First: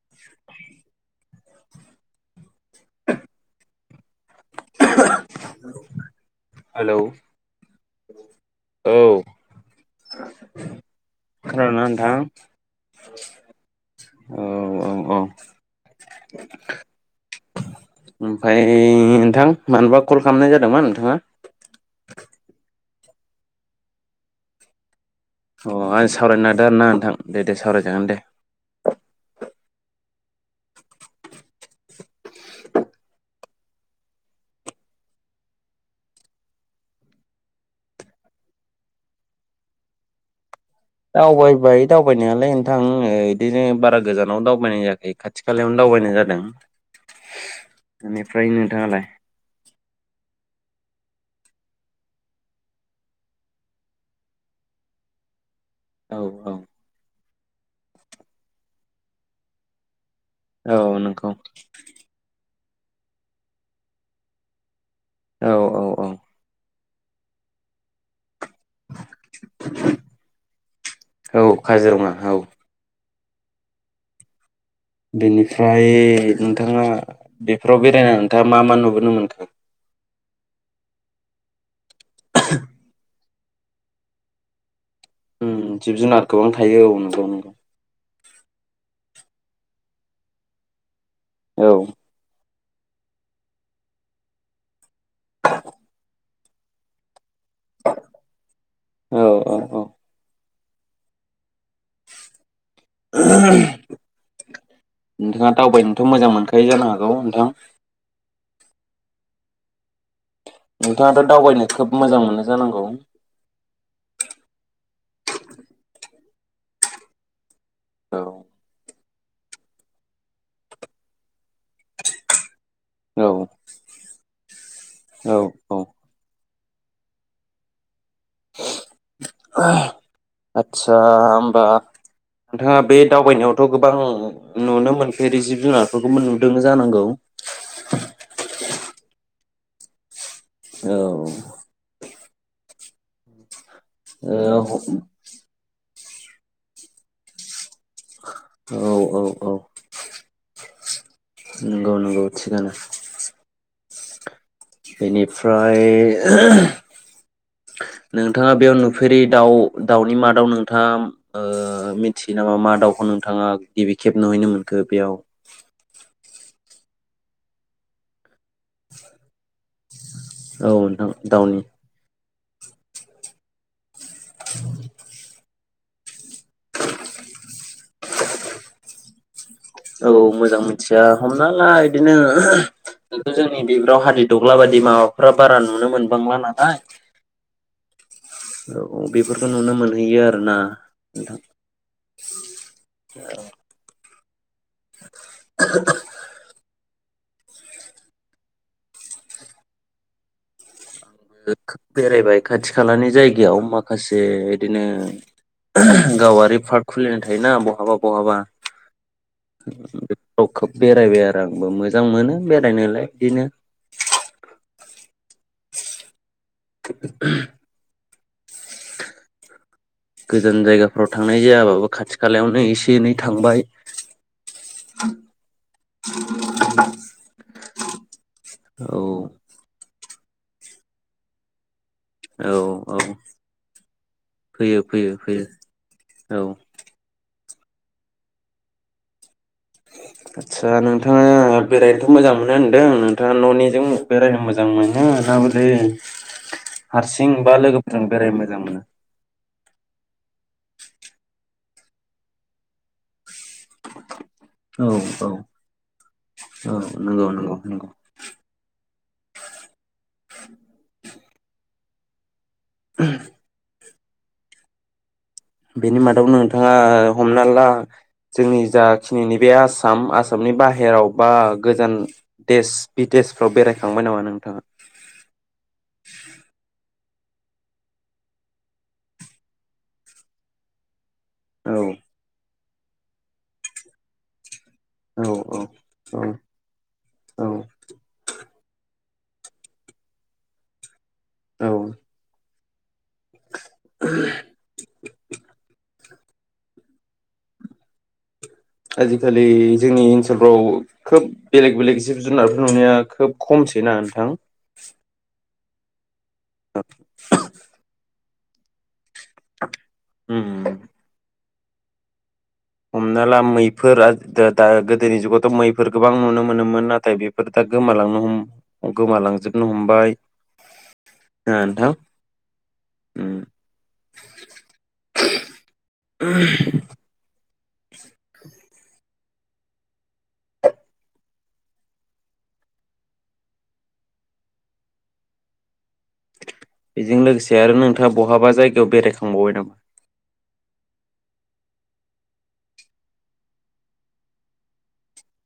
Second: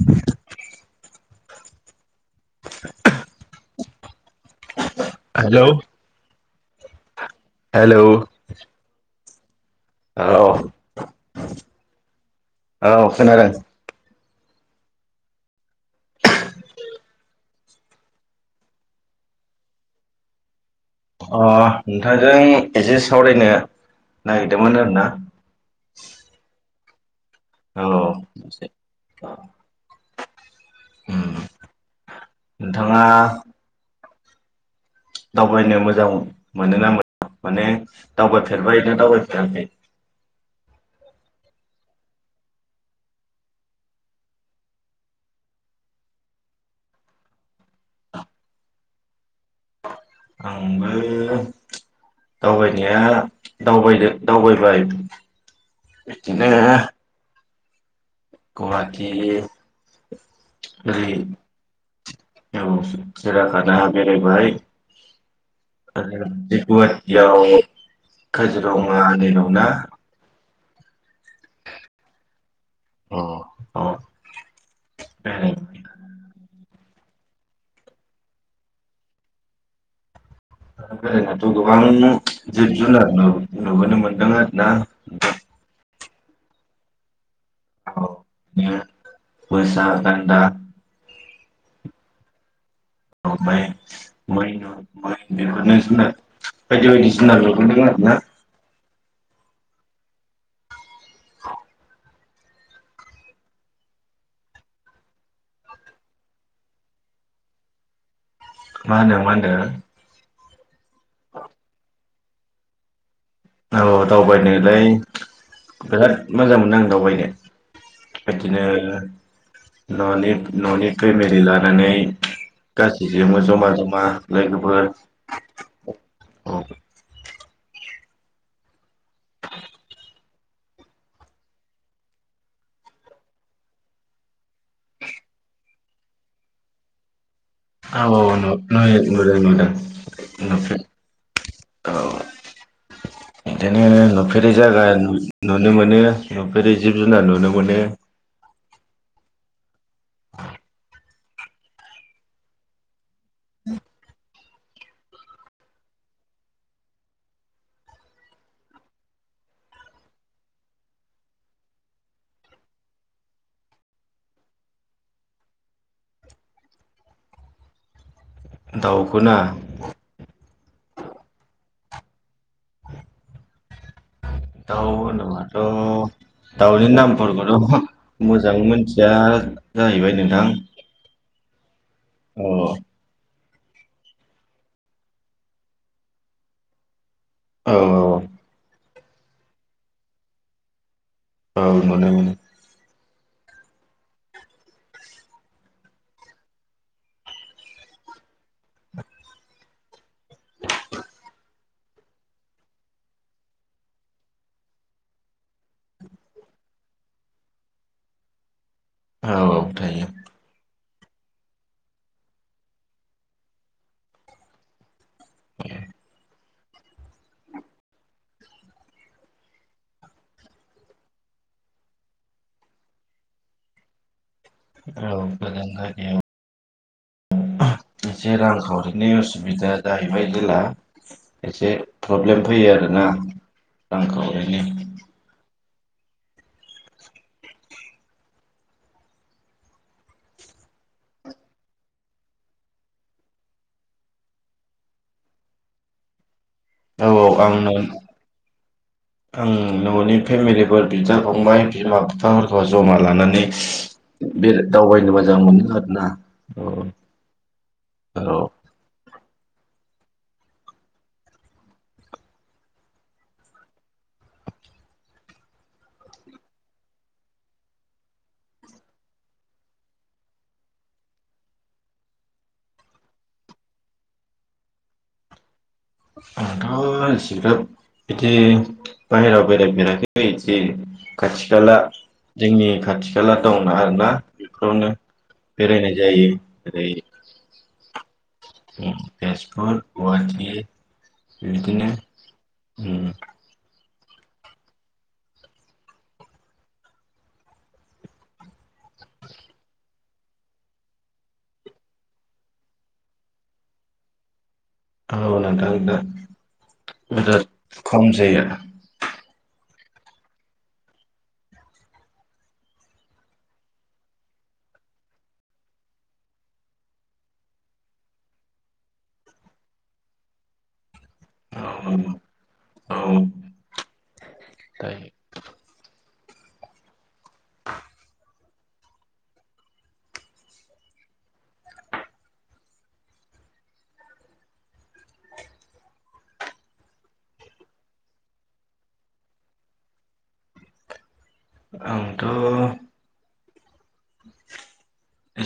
[inaudible] Hello hello hello औ खोनादोंना नोंथां औ खोनादों। औ औ औ [inaudible] ओमफ्राय नोंथां मानोबा कल खालामनाय जा अ नोंथां जों एसेे सावरायनो नागिरदोंमोन आरोना अ आंजों सावरायनो नागिरदों आरो ना नोंथां दे दे औ सावरायजागोन दे उम नोंथाङा दावबायनो मोजां मोनोना मोना माने दावबायफेरबाय ना दावबायफेराखै दावबाय दावबायनायालाय नोंथां ओ बिदिनो बारा गोजानाव दावबायनाय जायाखै खाथि खालायावनो दावबायनाय जादों बेनिफ्राय नोंथाङालाय आंबो दावबायनाया दावगो दावबायबाय औ बेदिनो औ गुवाटि औ नोंखौ औ सिराखाना बेरायबाय औ औ आ औ [unintelligible] ज औ [inaudible] [unintelligible] काजिरङाै दं नना [inaudible] [unintelligible] औ काजिरङा औ अ अ बेरायबाय बेनिफ्राय नोंथाङा बेफोराव बेरायनानै नोंथाङा मा मा नुबोनो मोनखो [unintelligible] गोबां जिब जुुनार नुबोनो मोनदों आरो ना ओम जिब जुनार गोबां थायो औ नंगौ मोसा गानदा औ [unintelligible] [unintelligible] बायदि बायदि जुनार नुबोदों आरो ना औ औ औ नोंथाङा दावबायनोथ मोजां मोनखायो जानो हागौ नोंथां मा होनो मा होनदों नोंथाङाथ दावबायनो खोब मोजां मोनो जानांगौ औ दावबायनोलाय बिराद मोजां मोनो आं दावबायनो औ बिदिनो ननि ननि फेमिली लानानै गासै जोंबो जमा जमा लोगोफोर औ औ औ [inaudible] [inaudible] आटस्सा होमबा नोंथाङा बे दावबायनायावथ' गोबां नुनो मोनफेरै जिब जुनारफोरखौबो नुदों जानांगौ औ औ नुनय नुदों नुदों [inaudible] नुफेर औ औ बिदिनो नुफेरै जायागा नुनो मोनो नुफेरै जिब जुनार नुनो मोनो औ औ औ [inaudible] नंगौ नंगौ थिगानो [inaudible] बेनिफ्राय नोंथाङा बेयाव नुफेरै दाउ दाउनि माादाव नोंथाङा ओ मिथियो नामा मा दाउखौ नोंथाङा गिबि खेब नुहैनो मोनखो बेयाव? दाउखोना औ नोंथां दाउनि दाव न आ थ' दाउनि नामफोरखौथ' मोजां मोनथिया औ जाहैबाय नोंथां मोजां मिथिया हम नालाय दिनो औ जोंनि बिफराव हादि दग्ला बायदि माबाफ्रा बारा नुनो मोनबांला नालाय औ औ औ बेफोरखौ नुनो मोनहैयो आरोना औ मोनो मोनो औ [inaudible] बेरायबाय खाथि खालानि जायगायाव माखासे बिदिनो गावारि पार्क खुलिनाय थायोना बहाबा बहाबा। औ औ थायो [unintelligible] अखोब बेरायबाय आरो आंबो मोजां मोनो बेरायनोलाय [unintelligible] दिनो [inaudible] गोजान जायगाफोराव थांनाय जायाबाबो खाथि खालायावनो एसे एनै थांबाय। औ गोजान जायगायाव एसे औ रांखावरिनि उसुबिदा जाहैबाय जेला एसे प्रब्लेम औ फैयो औ आरोना रां खावरिनि। फैयो फैयो फैयो औ आस्सा नोंथाङा बेरायनोथ' मोजां मोनो होनदों नोंथाङा न'निजों बेरायनो मोजां मोनो नाबलै औ औ हारसिं आं बा लोगोफोरजों बेरायनो मोजां मोनो। आं न'नि फेमिलिफोर बिदा फंबाय बिमा बिफाफोरखौ जमा लानानै बे औ दावबायनो औ मोजां मोनो आरोना औ नंगौ नंगौ नंगौ औ औ [inaudible] [inaudible] बेनि मादाव नोंथाङा हमना ला जोंनि जाखिनि नैबे आसाम आसामनि बाहेराव बा गोजान देश बिदेशफ्राव बेरायखांबाय नामा नोंथाङा? [unintelligible] [unintelligible] बिदि बाहेराव बेरायफेराखै इदि खाथि खाला औ जोंनि खाथि खाला दंना आरोना [unintelligible] नो औ बेरायनाय औ जायो ओरै औ तेजपुर, गुहाटी औ इदिनो उम [inaudible] आजिखालि जोंनि ओनसोलफ्राव खोब बेलेग बेलेग जिब जुनारफोर नुनाया खोब खमसैना नोंथां औ [unintelligible] बेराद खमसै आरो उम उम उम हमना ला मैफोरा दा दा गोदोनि जुगावथ मैफोर गोबां नुनो मोनोमोन नाथाय बेफोर दा गोमालांनो हम गोमालांजोबनो हमबाय ना नोंथां उम, [inaudible] [inaudible] [unintelligible] बेजों लोगोसे आरो नोंथाङा बहाबा जायगायाव बेरायखांबावबाय नामा आंथ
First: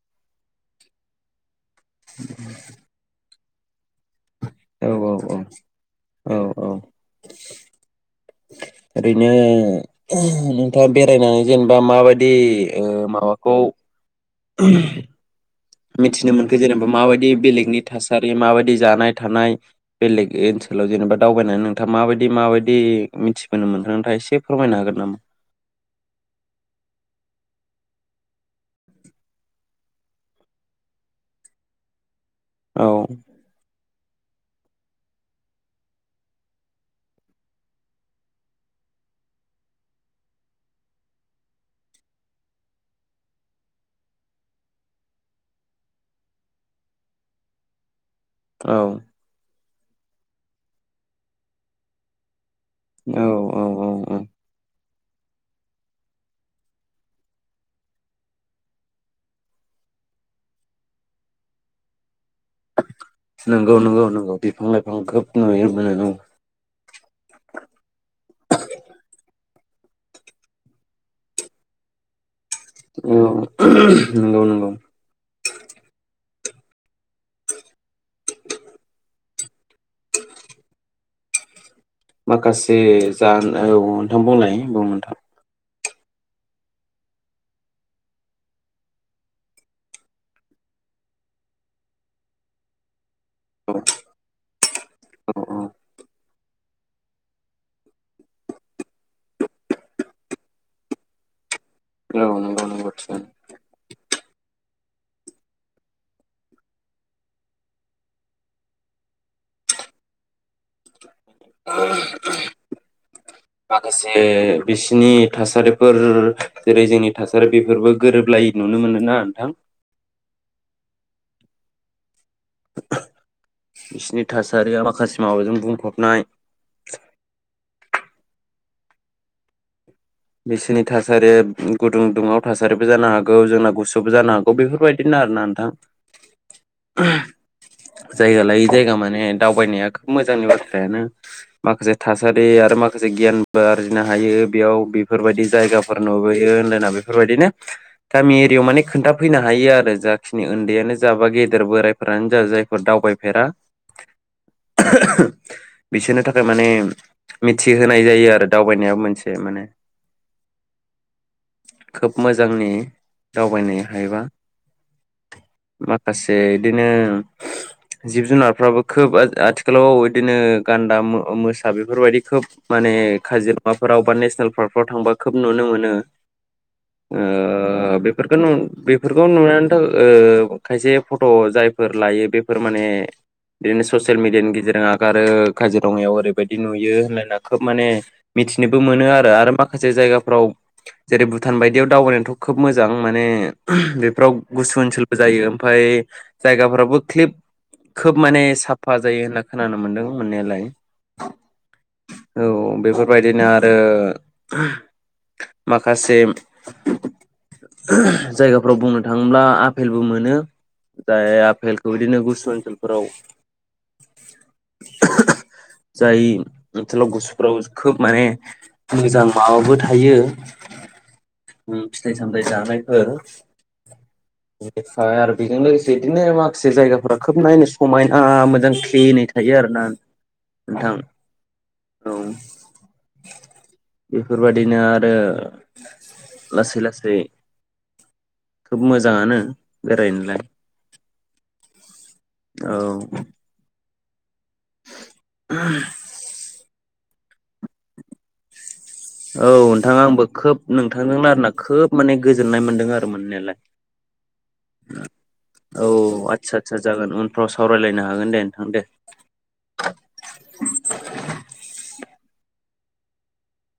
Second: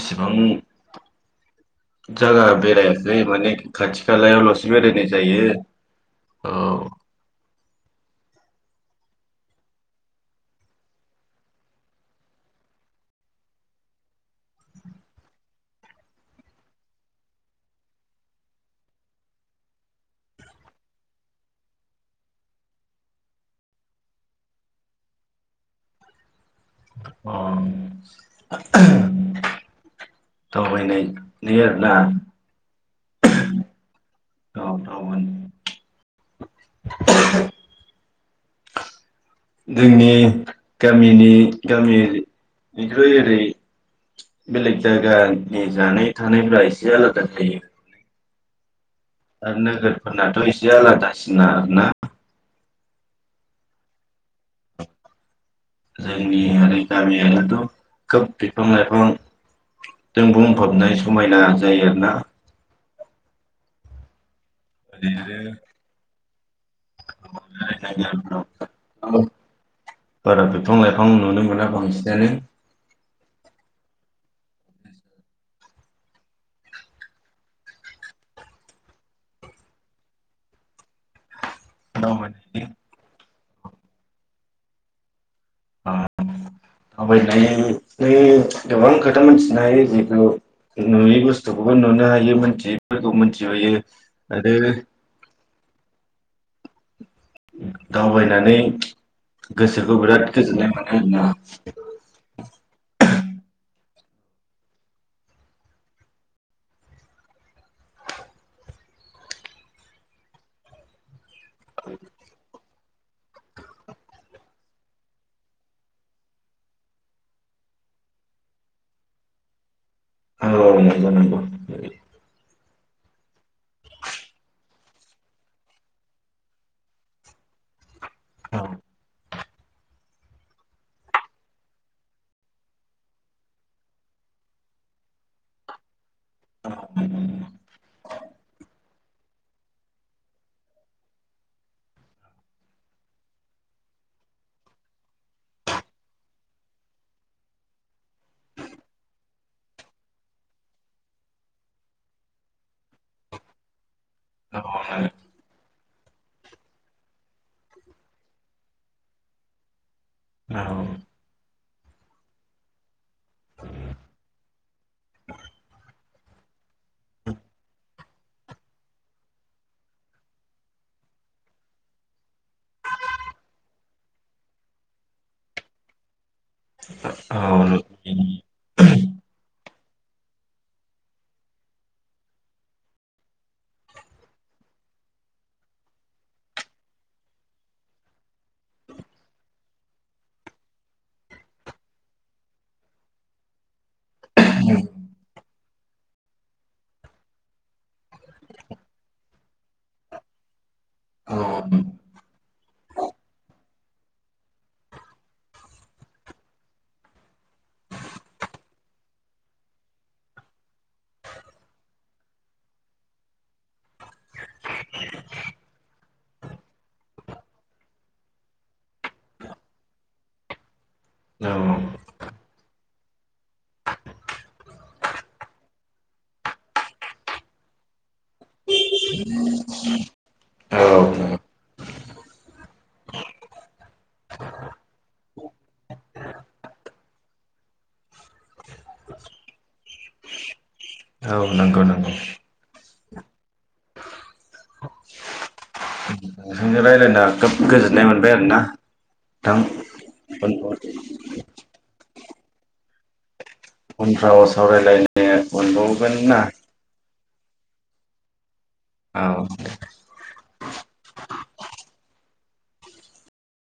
एसेबां जायगा बेरायाखै माने खाथि खालायावलस औ बेरायनाय जायो औ औ ओरैनो नोंथाङा बेरायनानै जेनेबा माबायदि ओ माबाखौ [unintelligible] मिथिनो मोनखो जेनेबा माबायदि बेलेगनि थासारि माबायदि जानाय थानाय बेलेग ओनसोलाव जेनेबा दावबायनानै नोंथाङा माबायदि माबायदि मिथिबोनो मोनखो नोंथाङा एसे फोरमायनो हागोन नामा [unintelligible] दावबायनाय नै आरोना औ [inaudible] जोंनि गामिनि गामिनिख्रुइ ओरै बेलेग जायगानि जानाय थानायफ्रा एसे आलादा जायो औ आरो नोगोरफोरनाथ एसे आलादासिन ना आरो ना औ औ औ औ जोंनि ओरै गामियारियाथ खोब बिफां लाइफां जों बुंफबनाय समायना जायो आरोना नंगौ नंगौ नंगौ बिफां लाइफां ओरै खोब आरो नुयो बे नंगौ [unintelligible] बारा बिफां लाइफां नुनो मोना बांसिनानो अ नंगौ नंगौ दावबायनायनि माखासे जान औ नोंथां बुंलाय बुं नोंथां आं थाबाय थायो बे गोबां खोथा मोनथिनो हायो जिथु नुयै बुस्थुखौबो नुनो हायो मिथियैफोरखौ औ मोनथिनोहायो आरो औ दावबायनानै गोसोखौ बिराद गोजोननाय मोनो आरोना औ औ नंगौ नंगौ थिगानो [unintelligible] माखासे बिसिनि थासारिफोर जेरै जोंनि थासारि बेफोरबो गोरोबलायै नुनो मोनोना नोंथां औ ओ नंगौ नंगौ बिसिनि थासारिया माखासे माबाजों बुंफबनाय औ बिसोरनि थासारिया गुदुं दुंङाव थासारिबो जानो हागौ जोंना गुसुबो जानो हागौ बेफोरबायदिनो आरोना नोंथां जायगा लायै जायगा माने दावबायनाया खोब मोजांनि बाथ्रायानो माखासे थासारि आरो माखासे गियानबो आरजिनो हायो बेयाव बि बेफोरबायदि जायगाफोर नुबोयो होनदो ना बेफोरबायदिनो गामि एरिायाव माने खोन्थाफैनो हायो आरो जाखिनि उन्दैयानो जा बा गेदेर बोराइफोरानो जा जायफोर दावबायफेरा औ बिसोरनि थाखाय माने मिथिहोनाय जायो आरो दावबायनायाबो मोनसे माने औ खोब मोजांनि दावबायनो हायोबा माखासे इदिनो जिब जुनारफ्राबो खोब आ आथिखालाव बिदिनो गान्दा मो मोसा बेफोरबायदि खोब माने काजिरङा फोराव बा नेसनेल पार्क फोर थांबा खोब नुनो मोनो ओ बेफोरखोनो बेफोरखौ नुनानै खो ओ खायसे फट' जायफोर लायो बेफोर माने बिदिनो ससियेल मिडियानि गेजेरजों आगारो काजिरङायाव ओरैबायदि नुयो होनना खोब माने मिथिनोबो मोनो आरो माख माखासे जायगाफ्राव जेरै भुटान बायदियाव दावबायनायाथ' खोब मोजां माने बेफोराव गुसु ओनसोलबो जायो ओमफ्राय जायगाफ्रावो क्लिब खोब माने साफा जायो होनना खोनानो मोनदों मोननायालाय औ बेफोरबायदिनो आरो। माखासे जायगाफोराव बुंनो थाङोब्ला आपेलबो मोनो जाय आफेलखौ बिदिनो गुसु ओनसोलफोराव जाय ओनसोलाव गुसुफोराव खोब माने मोजां माबाबो थायो ओम फिथाइ साम थाय जानायफोर निफ्राय आरो बेजों लोगोसे बिदिनो माखासे जायगाफोरा खोब नायनो समायना मोजां खिलिनै थायो आरो ना औ नोंथां। औ बेफोरबायादिनो आरो लासै लासै खोब मोजाङानो बेरायनोलाय औ नंगौ नंगौ औ [unintelligible] नोंजों रायज्लायना खोब गोजोननाय मोनबाय आरोना औ नोंथाङा आंबो खोब नोंथां नोंथांजोंनो आरोना खोब माने गोजोन्नाय मोन्दों आरो मोननायालाय उनफ्राव सावरायलायनो मोनबावगोन ना फ्राव सावरायलायनो हागोन दे नोंथां दे औ